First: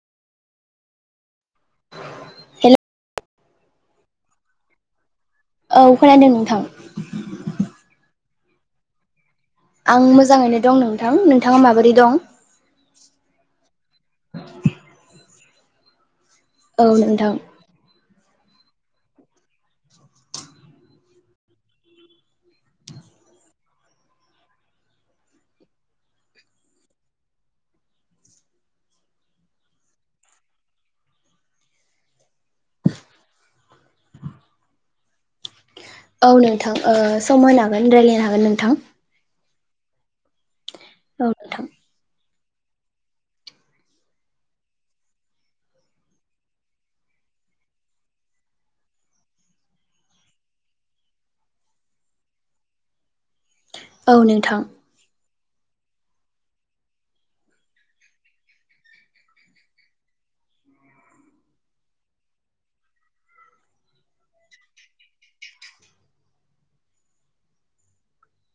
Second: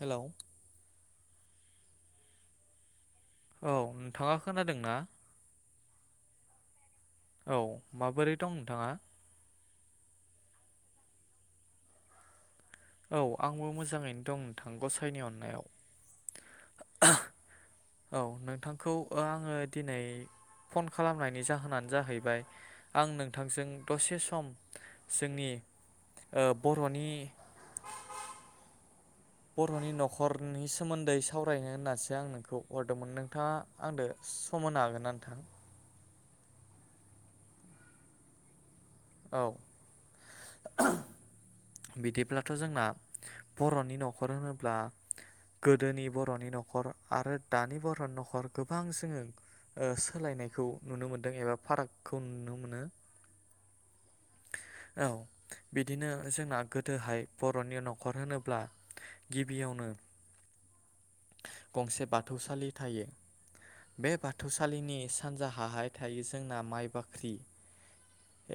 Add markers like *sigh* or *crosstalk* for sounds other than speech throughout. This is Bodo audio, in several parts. हेलौ हेल औ नोंथाङा खोनादोंना? औ खोनादों नोंथां औ माबोरै दं नोंथाङा आं मोजाङैनो दं नोंथां नोंथाङा माबोरै दं औ आंबो मोजाङैनो दं नोंथां गसाइनि अनायाव औ नोंथां औ नोंथांखौ ओ आङो दिनै फन खालामनायनि जाहोनानो जाहैबाय आं नोंथांजों दसे सम जोंनि ओ बर'नि बर'नि न'खरनि सोमोन्दै सावरायनो होननानैसो आं नोंखौ हरदोंमोन नोंथाङा आंनो सम होनो हागोन ना नोंथां? औ नोंथां ओ सम होनो हागोन रायलायनो हागोन नोंथां। औ औ नोंथां बिदिब्लाथ' जोंना बर'नि न'खर होनोब्ला गोदोनि बर'नि न'खर आरो दानि बर'नि न'खर गोबां जोङो सोलायनायखौ नुनो मोनदों एबा फारागखौ नुनो मोनो। औ नोंथां। औ बिदिनो जोंना गोदोहाय बर'नि न'खर होनोब्ला गिबियावनो गंसे बाथौसालि थायो बे बाथौसालिनि सानजाहाहाय थायो जोंना माइ बाख्रि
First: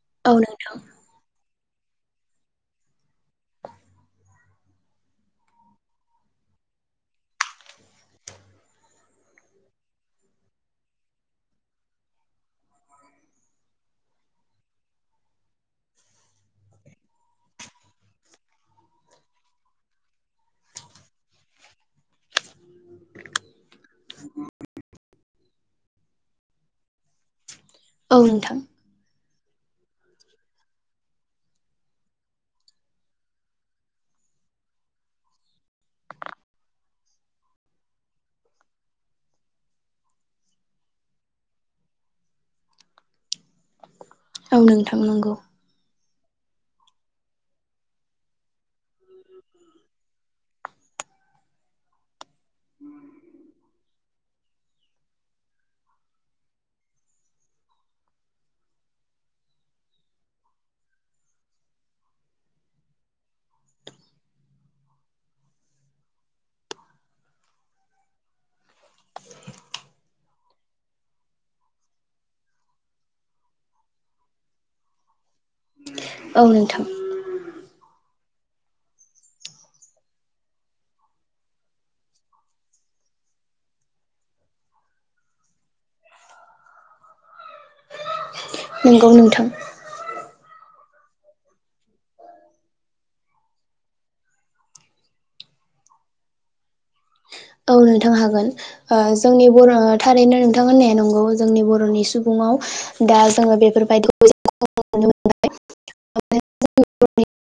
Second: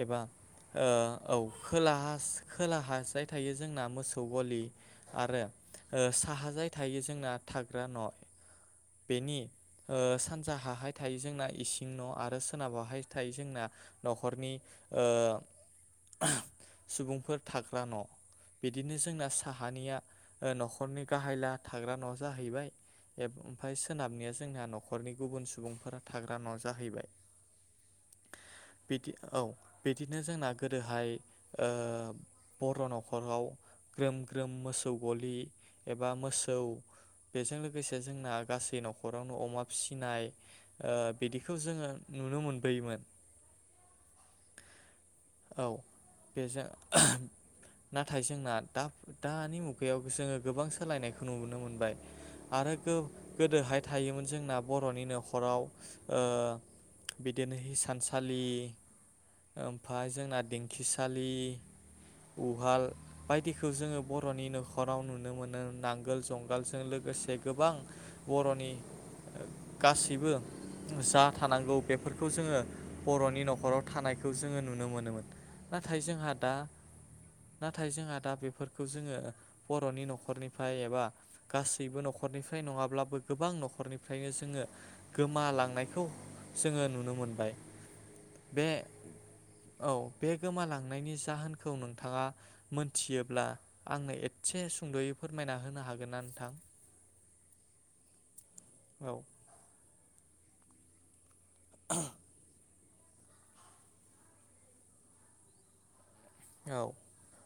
एबा औ नोंथां ओ औ खोलाहा खोलाहाजाय थायो जोंना मोसौ गलि आरो साहाजाय थायो जोंना थाग्रा न' बेनि सानजाहाहाय थायो जोंना इसिं न' आरो सोनाबहाहाय थायो जोंना न'खरनि ओ सुबुंफोर थाग्रा न' बिदिनो जोंना साहानिया न'खरनि गाहायला थाग्रा न' जाहैबाय ओमफ्राय सोनाबनिया जोंना न'खरनि गुबुन सुबुंफोरा थाग्रा न' जाहैबाय। औ नोंथां। बिदि औ बिदिनो जोंना गोदोहाय ओ बर' न'खराव ग्रोम ग्रोम मोसौ गलि एबा मोसौ बेजों लोगोसे जोंना गासै न'खरावनो अमा फिसिनाय ओ बिदिखौ जोङो नुनो मोनबोयोमोन। औ नों थां नंगौ। औ बेजों नाथाय जोंना दा दानि मुगायाव जोङो गोबां सोलायनायखौ नुुबोनो मोनबाय आरो गोदोहाय थायोमोन जोंना बर'नि न'खराव ओ बिदिनो हिसानसालि ओम ओमफ्राय जोंना दिंखिसालि उहाल बायदिखौ जोङो बर'नि न'खराव नुनो मोनो नांगोल जुंगालजों लोगोसे गोबां बर'नि गासैबो जा थानांगौ बेफोरखौ जोङो बर'नि न'खराव थानायखौ जोङो नुनो नुनो मोनोमोन। नाथाय जोंहा औ दा नोंथां नाथाय जोंहा दा बेफोरखौ जोङो बर'नि न'खरनिफ्राय एबा गासैबो न'खरनिफ्राय नङाब्लाबो गोबां न'खरनिफ्रायनो जोङो गोमालांनायखौ जोङो नुनो मोनबाय। बे नंगौ नोंथां। औ बे गोमालांनायनि जाहोनखौ नोंथाङा मोनथियोब्ला आंनो एसे सुंद'यै फोरमायना होनो हागोन ना नोंथां? औ नोंथां हागोन ओ औ जोंनि बर'आ थारैनो नोंथां होननाय नंगौ। जोंनि बर'नि सुबुङाव दा जोङो बेफोरबायदि नुनो मोनबाय औ। *unintelligible* *unintelligible*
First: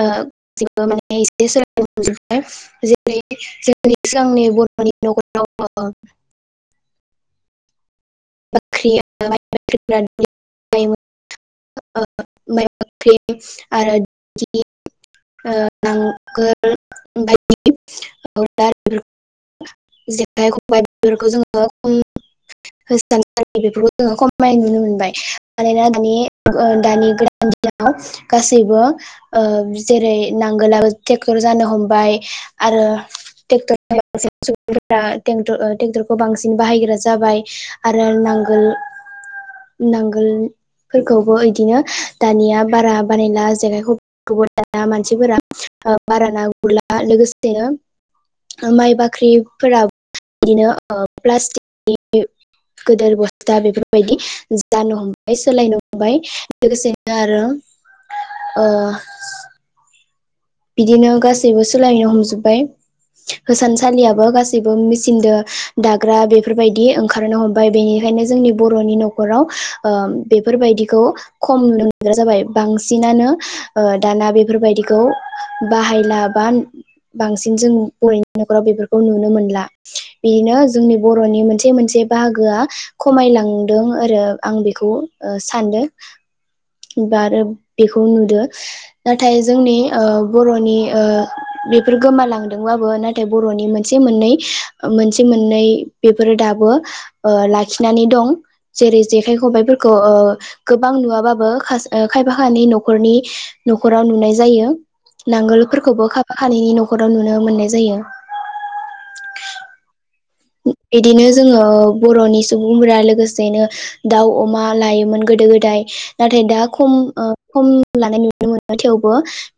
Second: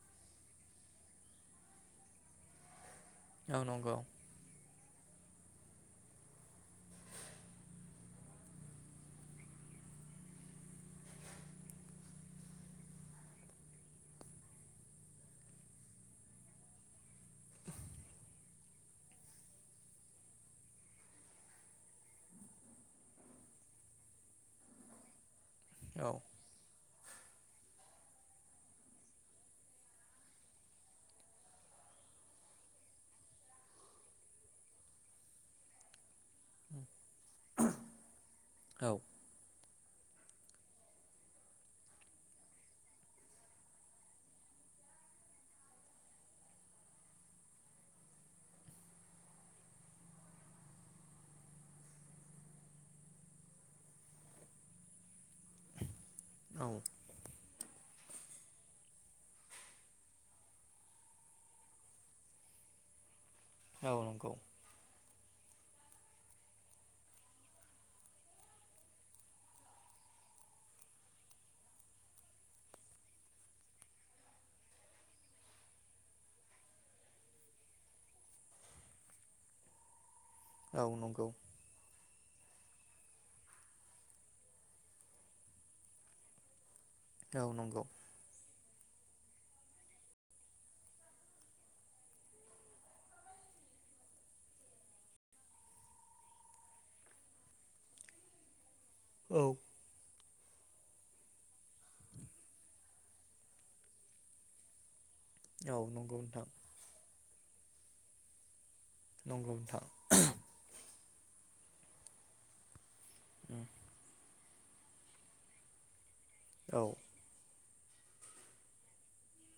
ओ जेनेबा माने एसे नंगौ *unintelligible* *unintelligible* जोंनि बर' *unintelligible* फ्रि आरो *unintelligible* ओ नांगोल बायदि बे जेखाइ खबाय बेफोरखौ जोङो खम हो *unintelligible* बेफोरखौ जोङो खमायनाय नुनो मोनबाय। मानोना औ दानि दानि दिनै गासैबो ओ जेरै नांगोलाबो ट्रेक्टर जानो हमबाय आरो ट्रेक्टर *unintelligible* सुबुं ट्रेक्टर खौ बांसिन बाहायग्रा जाबाय आरो नांगो गोल औ नांगोलफोरखौबो इदिनो दानिया बारा बानायला जेखाय खबाय खौबो दा मानसिफोरा ओ बारा ना गुरला लोगोसेनो माइ ओ बाख्रिफोरा बिदिनो ओ प्लास्टिकनि गोदिर बस्था बेफोरबायदि जानो हमबाय सोलायनो हमबाय लोगोसे दा आरो ओ बिदिनो गासैबो सोलायनो हमजोब्बाय औ होसानसालियाबो नंगौ गासैबो मिसिनदो दाग्रा बेफोरबायदि ओंखारनो हमबाय बेनिखायनो जोंनि बर'नि न'खराव ओ बेफोरबायदिखौ खम नुनो मोनग्रा जाबाय बांसिनानो ओ दाना बेफोरबायदिखौ बाहायला बा बांसिन जों बर'नि न'खराव बेफोरखौ नुनो मोनला। बेनो औ जोंनि नंगौ बर'नि मोनसे मोनसे बाहागो गोया खमायलांदों आरो आं बेखौ ओ सानदों। बा औ आरो नंगौ बेखौ नुदों नाथाय जोंनि ओ बर'नि ओ बेफोर गोमालांदोंबाबो नाथाय बर'नि मोनसे मोननै मोनसे मोननै बेफोरो दाबो ओ लाखिनानै दं। जेरै जेखाइ औ खबाइफोरखौ ओ गोबां नुवाबाबो खायफा खानि न'खरनि न'खराव नुनाय जायो। औ नांगोलफोरखौबो नंगौ नोंथां खाफाखानायनि न'खराव नुनो मोननाय जायो। नंगौ नोंथां बिदिनो जोङो बर'नि सुबुंफोरा लोगो गोसेनो दाउ अमा लायोमोन गोदो गोदाय नाथाय दा औ खम खम लानाय नुनो मोनो थेवबो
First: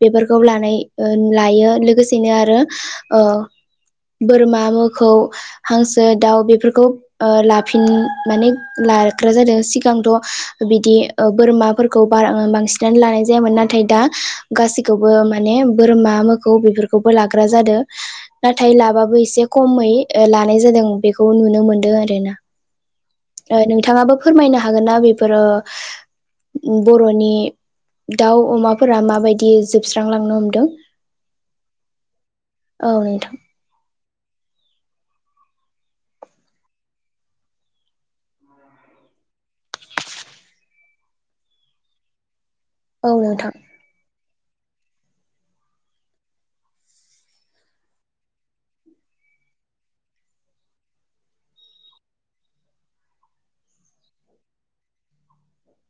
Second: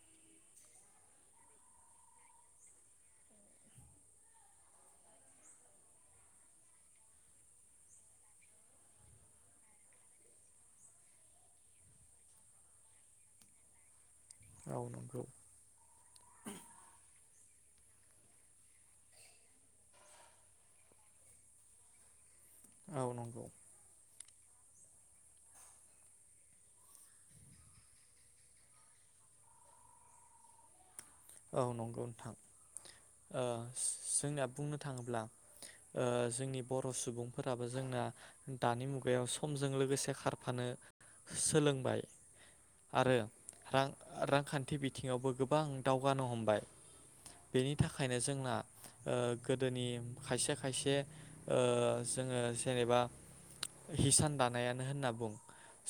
बेफोरखौ लानाय ओ लायो लोगोसेनो आरो ओ बोरमा मोखौ हांसो दाउ बेफोरखौ ओ लाफिन माने लाग्रा जादों सिगांथ' बिदि बोरमाफोरखौ बार बांसिनानो लानाय जायामोन नाथाय दा औ गासिखौबो नंगौ माने बोरमा मोखौ बेफोरखौबो लाग ग्रा जादों नाथाय लाबाबो एसे खमै ओ ला नाय जादों बेखौ नुनो मोन्दों आरोना औ नंगौ ओ नोंथाङाबो फोरमायनो हागोन नना बेफोरो बर'नि दाउ अमाफोरा माबायदि जोबस्रांलांनो हमदों। औ नंगौ नोंथां औ नोंथां ओ जोंनिया बुंनो थाङोब्ला ओ जोंनि बर' सुबुंफोराबो जोंना दानि मुगायाव समजों लोगोसे खारफानो सोलोंबाय औ आरो नोंथां रां रांखान थि बिथिङावबो गोबां दावगानो हमबाय बेनि थाखायनो जोंना गोदोनि खायसे खायसे ओ जोङो जेनेबा हिसान दानायानो होनना बुं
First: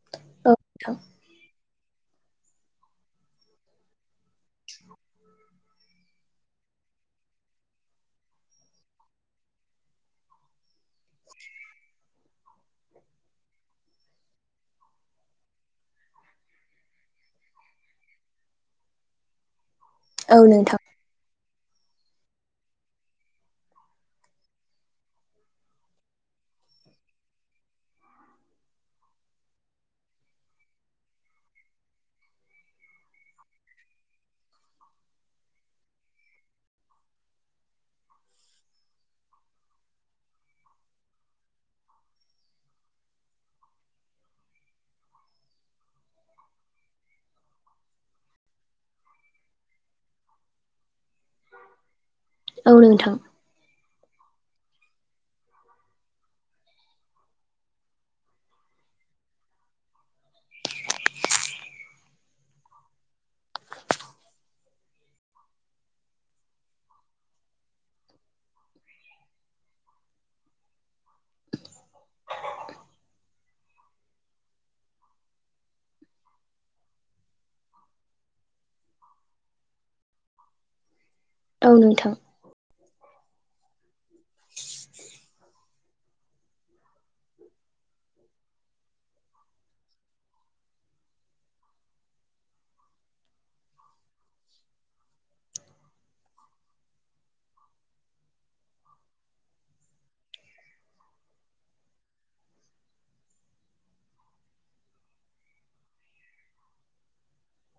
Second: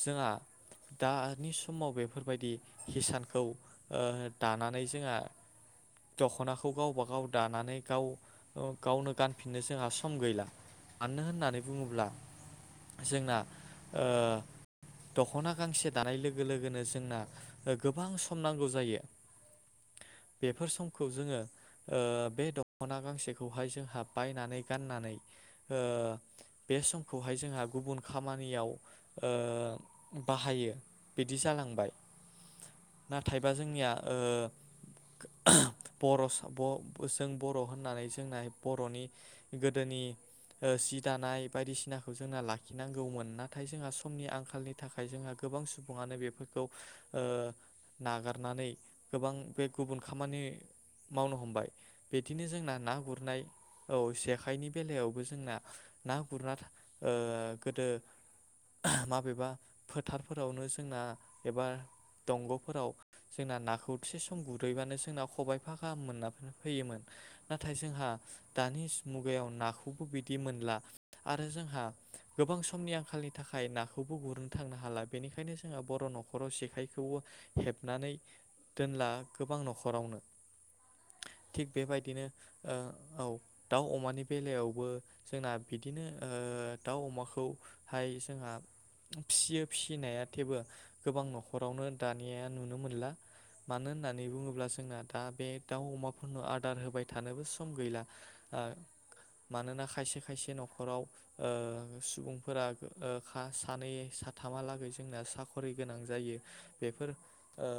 जोंहा औ दानि समाव बेफोरबायदि हिसानखौ ओ दानानै जोंहा दख'नाखौ गावबा गाव दानानै गाव गावनो गानफिननो जोंहा सम गैला मानोानो होननानै बुङोब्ला जोंना दख'ना गांसे दानाय लोगो लोगोनो जोंना गोबां सम नांगौ जायो बेफोर नोंथां समखौ जोङो बे दख'ना गांसेखौहाय जोंहा बायनानै गाननानै बे समखौहाय जोंहा गुबुन खामानियाव बाहायो बिदि जालांबाय नाथायबा जोंनिया बर' जों बर' होननानै जोंना बर'नि गोदोनि सि दानाय बायदिसिनाखौ जोंना लाखिनांगौमोन नाथाय जोंहा समनि आंखालनि थाखाय जोंहा गोबां सुबुङानो बेफोरखौ नागारनानै गोबां बे गुबुन खामानि मावनो हमबाय बिदिनो औ जोंना ना नोंथां गुरनाय औ जेखाइनि बेलायावबो जोंना ना गुरना गोदो माबेबा फोथारफोरावनो जोंना एबा दंग'फोराव जोंना नाखौ थसे सम गुरहैबानो जोंना खबायफा गाहाम मोननानै फैयोमोन नाथाय जोंहा दानि मुगायाव नाखौबो बिदि मोनला आरो जोंहा गोबां समनि आंखालनि थाखाय नाखौबो गुरनो थांनो हाला बेनिखायनो जोंहा बर' न'खराव जेखायखौबो हेबनानै दोनला गोबां न'खरावनो थिग औ नोंथां बेबायदिनो औ दाउ अमानि बेलायावबो जोंना बिदिनो दाउ अमाखौहाय जोंहा फियो फिसिनाया थेबो गोबां न'खरावनो दानिा नुनो मोनला मानो होननानै होन्नानै बुङोब्ला जोंना दा बे दाउ अमाफोरनो आदार होबाय थानोबो सम गैला ओ मानोना खायसे खायसे न'खराव ओ सुबुंफोरा ओ खा सानै साथामहालागै जोंना साख'रि गोनां जायो बेफोर ओ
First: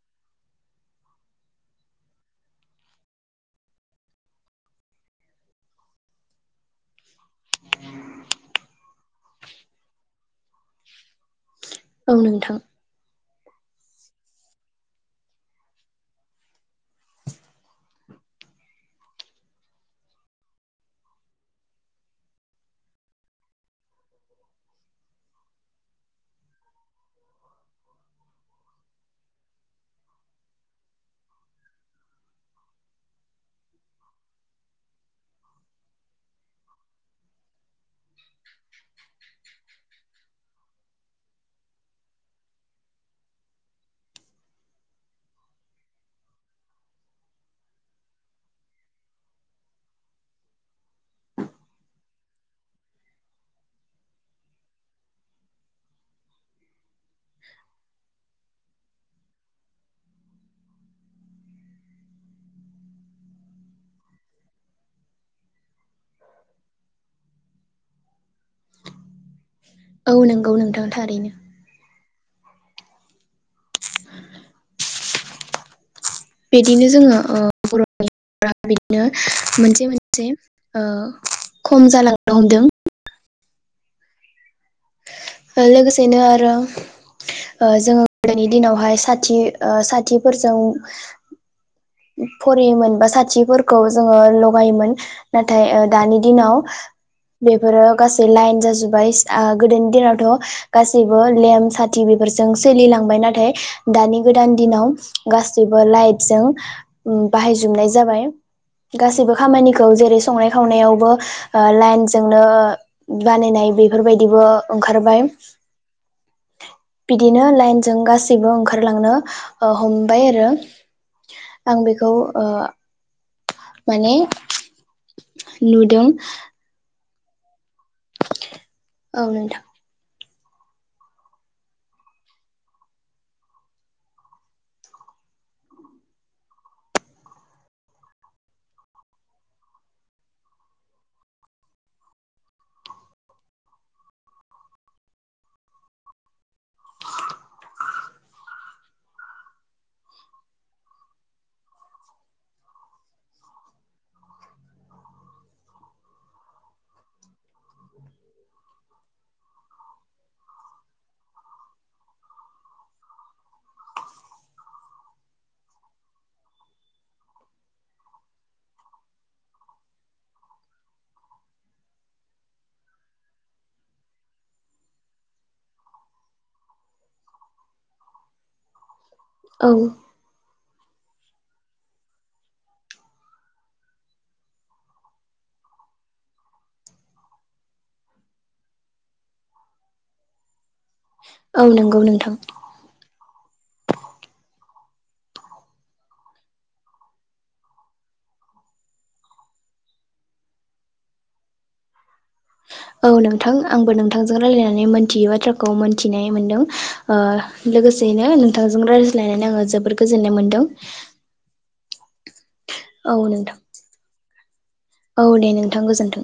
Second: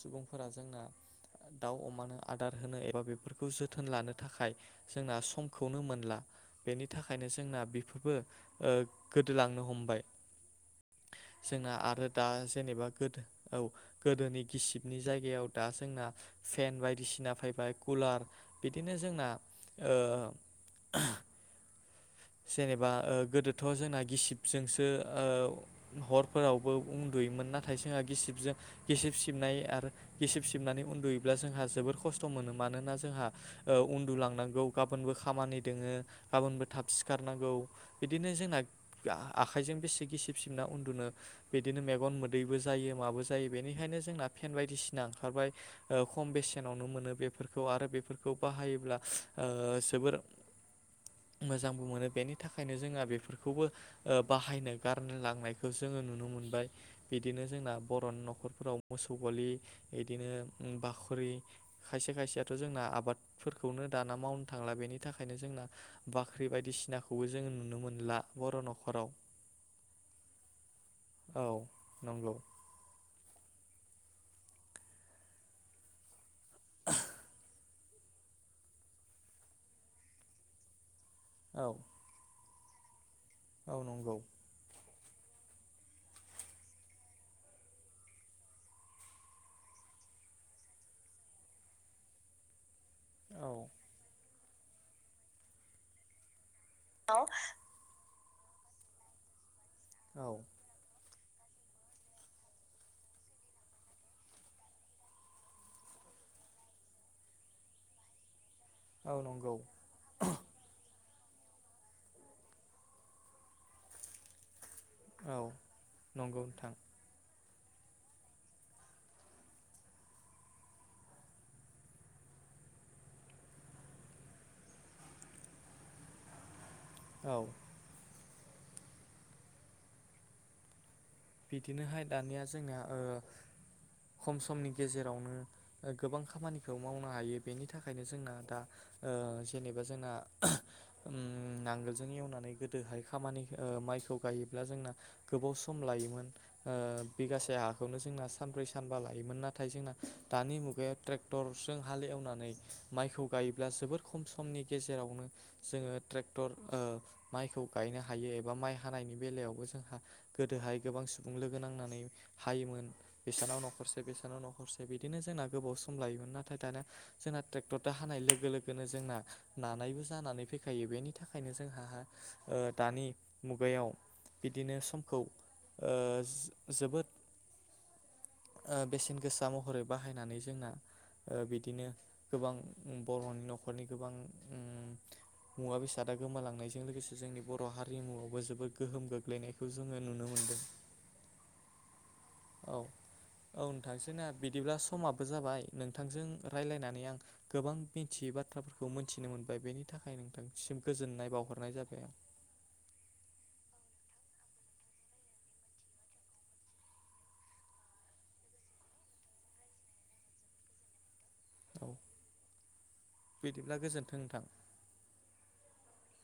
सुबुंफोरा जोंना दाउ अमानो आदार होनो एबा बेफोरखौ जोथोन लानो थाखाय जोंना समखौनो मोनला बेनि थाखायनो जोंना बेफोरबो ओ गोदोलांनो हमबाय। जोंना आरो औ नोंथां औ दा नोंथां जेनोबा गोदो औ गोदोनि गिसिबनि जायगायाव दा जोंना फेन बायदिसिना फैबाय कुलार बिदिनो जोंना ओ जेनोबा ओ गोदोथ' जोंना गिसिबजोंसो ओ हरफोरावबो उन्दुयोमोन नाथाय जोंहा गिसिबजों गिसिब सिबनाय आरो गिसिब सिबनानै उन्दुयोब्ला जोंहा जोबोर खस्थ' मोनो मानोना जोंहा ओ उन्दुलांनांगौ गाबोनबो खामानि दोङो गाबोनबो थाब सि खारनांगौ बिदिनो जोंना आ आखाइजों बेसे गिसिब सिबना उन्दुनो बिदिनो मेगन मोदैबो जायो माबो जायो बेनिखायनो जोंना फेन बायदिसिना ओंखारबाय ओ खम बेसेनावनो मोनो बेफोरखौ आरो बेफोरखौ बाहायोब्ला ओ जोबोर मोजां मोनो बेनि थाखायनो जोंहा बेफोरखौबो ओ बाहायनो गार लांनायखौ जोङो नुनो मोनबाय। बिदिनो जोंना बर'नि नखर फोराव मोसौ गलि बिदिनो ओ बाखरि खायसे खायसेयाथ' जोंना आबादफोरखौनो दाना मावनो थांला बेनि थाखायनो जोंना बा ख्रि बायदिसिनाखौबो जोङो नुनो मोनला बर' न'खराव। औ नंगौ नोंथां थारैनो। औ नंगौ। बिदिनो जोङो ओ बर'नि बिदिनो मोनसे मोनसे ओ औ खम जालांनो हमदों। औ नंगौ। लोगोसेनो आरो ओ जोङो गोदोनि दिनावहाय साथि ओ साथिफोरजों फरायोमोन बा औ साथिफोरखौ जोङो ल गायोमोन नाथाय ओ दानि दिनाव बेफोरो गा लाइन जाजोब्बाय *unintelligible* गोदोनि औ दिनावथ' गासै बो लेम्प साथि बेफोरजों सोलिलांबाय नाथाय दानि गोदान दिनाव गासैबो लाइटजों बाहायजोबनाय जाबाय। औ गासैबो नंगौ खामानिखौ जेरै संनाय खावनायावबो ओ लाइनजोंनो बानायनाय बेफोरबायदिबो ओंखारबाय औ नंगौ नोंथां बिदि नो लाइनजों गासैबो ओंखारलांनो हमबाय आरो। आं बेखौ ओ माने नुदों। औ। ओ नोंथां। बिदिनोहाय दानिया जोंना ओ खम समनि गेजेरावनो ओ गोबां खामानिखौ मावनो हायो बेनि थाखायनो जोंना दा ओ जेनोबा जोंना ओम नांगोलजों एवनानै गोदोहाय खामानि ओ माइखौ गायोब्ला जोंना गोबाव सम लायोमोन *unintelligible* ओ बिगासे हा खौनो जोंना सानब्रै सानबा लायोमोन नाथाय जोंना दानि मुगायाव ट्रेक्टरजों हाल एवनानै माइखौ गायोब्ला जोबोर खम समनि गेजेरावनो जोङो ट्रेक्टर ओ माइखौ गायनो हायो एबा माइ हानायनि बेलायावबो जोंहा गोदोहाय गोबां सुबुं लोगो नांनानै हायोमोन बेसेनाव न'खरसे बेसानाव न'खरसे बिदिनो जोंना गोबाव सम लायोमोन नाथाय दानिया जोंना ट्रेक्टरजों हानाय लोगो लोगोनो जोंना नानायबो जानानै फैखायो बेनि थाखायनो जोंहा ओ दानि मुगायाव बिदिनो समखौ ओ जो जोबोद ओ बेसेन गोसा औ महरै बाहायनानै जोंना ओ बिदिनो गोबां बर'नि न'खरनि गोबां उम मुवा बेसादा गोमालांनायजों लोगोसे जोंनि बर' हारिमुवाबो जोबोद गोहोम गोग्लैनायखौ जोङो नुनो मोनदो। औ नंगौ नोंथां। औ नोंथां जोंना बिदिब्ला समाबो जाबाय नोंथांजों रायज्लायनानै आं गोबां मिथियै बाथ्राफोरखौ मोनथिनो मोनबाय बेनि थाखाय नोंथांसिम गोजोननाय बावहरनाय जाबाय आं। औ नोंथां आंबो नोंथांजों रायलायनानै मोनथियै बाथ्राखौ मोनथिनाय मोनदों ओ लोगोसेयैनो नोंथांजों रायज्लायनानै आङो जोबोोर गोजोननाय मोनदों। औ औ नोंथां बिदिब्ला गोजोन थों नोंथां। औ दे नोंथां गोजोन्थों।